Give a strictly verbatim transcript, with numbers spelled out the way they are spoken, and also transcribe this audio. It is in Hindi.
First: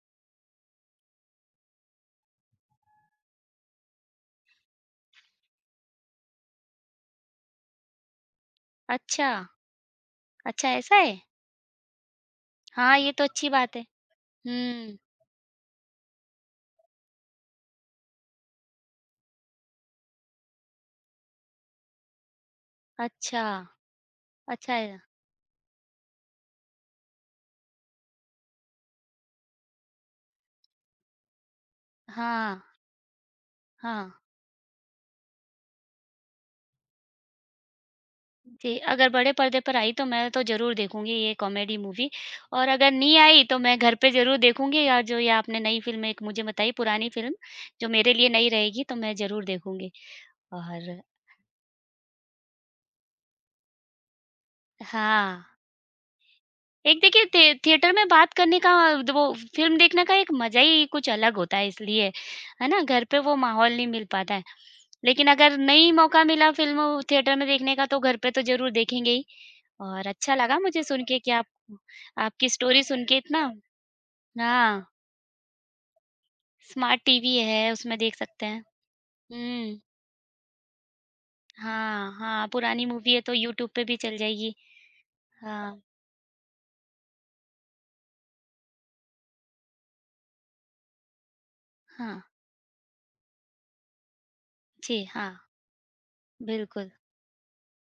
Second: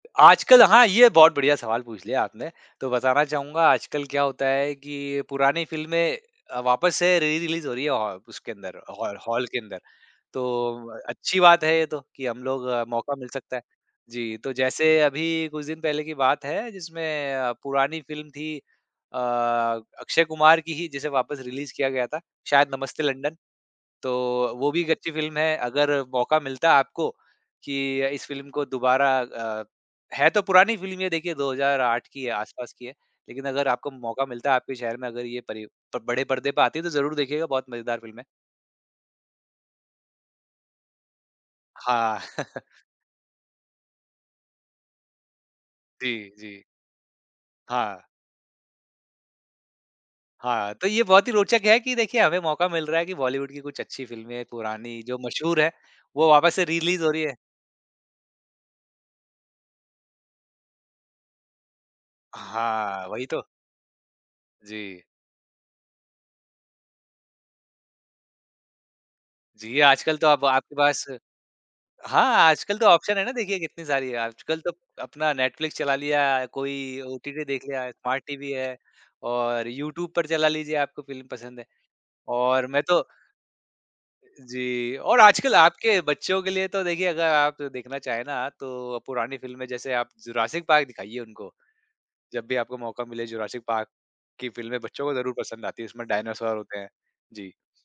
आजकल हाँ, ये बहुत बढ़िया सवाल पूछ लिया आपने। तो बताना चाहूँगा, आजकल क्या होता है कि पुरानी फ़िल्में अ, वापस से री-रिलीज़ हो रही हैं, औ उसके अंदर, हॉर अच्छा। हॉल के अंदर। तो अच्छा, ऐसा है? अच्छी बात है ये तो, कि हम लोग हाँ, ये मौका तो मिल अच्छी सकता है। बात है। जी। तो हुँ। जैसे अभी कुछ दिन पहले की बात है, जिसमें अ, पुरानी फ़िल्म थी अ, अक्षय कुमार की ही, जिसे वापस रिलीज़ किया गया था, शायद नमस्ते लंडन। अच्छा। तो वो अच्छा भी एक है। अच्छी फ़िल्म है। अगर मौका मिलता आपको कि इस फ़िल्म को दोबारा अ, है तो पुरानी फ़िल्म ये, देखिए, दो हज़ार आठ की है, हाँ। आसपास की है। लेकिन अगर आपको हाँ। मौका मिलता, आपके शहर में अगर ये परि प बड़े पर्दे पे आती है, तो ज़रूर देखिएगा, बहुत मज़ेदार फ़िल्म है। जी, अगर बड़े पर्दे पर आई, तो मैं तो ज़रूर देखूँगी ये कॉमेडी मूवी, हाँ। और अगर नहीं आई, तो मैं घर पे ज़रूर देखूँगी, या जो ये आपने नई फ़िल्म एक जी, मुझे जी। बताई, पुरानी फ़िल्म, जो हाँ। मेरे लिए नई रहेगी, तो मैं ज़रूर देखूँगी। हाँ, तो और ये बहुत ही रोचक है कि देखिए, हमें मौका मिल रहा है कि बॉलीवुड की कुछ अच्छी फ़िल्में, पुरानी, जो हाँ। मशहूर हैं, वो वापस से एक री-रिलीज़ हो रही देखिए, हैं। थिए थिएटर में बात करने का द वो फ़िल्म देखने का एक मज़ा ही कुछ अलग होता है, इसलिए। है ना? घर हाँ, पे वही वो तो। माहौल नहीं मिल पाता है। जी। लेकिन अगर नहीं मौका मिला फ़िल्म थिएटर में देखने का, तो घर पे तो ज़रूर देखेंगे ही। जी, और आजकल तो अच्छा अब लगा आपके मुझे पास सुनके कि आप हाँ, आपकी आजकल स्टोरी तो सुनके ऑप्शन है ना, इतना देखिए, कितने सारी हैं। आजकल तो हाँ। अपना नेटफ्लिक्स चला लिया, कोई स्मार्ट टीवी ओटीटी देख है, लिया, उसमें देख स्मार्ट सकते टीवी हैं। है, और हुँ। यूट्यूब पर चला लीजिए, आपको फ़िल्म पसंद है। हाँ, हाँ, और मैं पुरानी तो मूवी है, तो यूट्यूब पे भी चल जाएगी। जी, और आजकल हाँ। आपके बच्चों के लिए तो, देखिए, अगर आप देखना चाहें ना, तो पुरानी फ़िल्में, जैसे आप जुरासिक पार्क दिखाइए उनको, हाँ। जब भी आपको मौका मिले। "जुरासिक पार्क" की फ़िल्में जी, बच्चों को हाँ। ज़रूर पसंद आती हैं, जिसमें डायनासोर होते हैं। बिल्कुल। जी।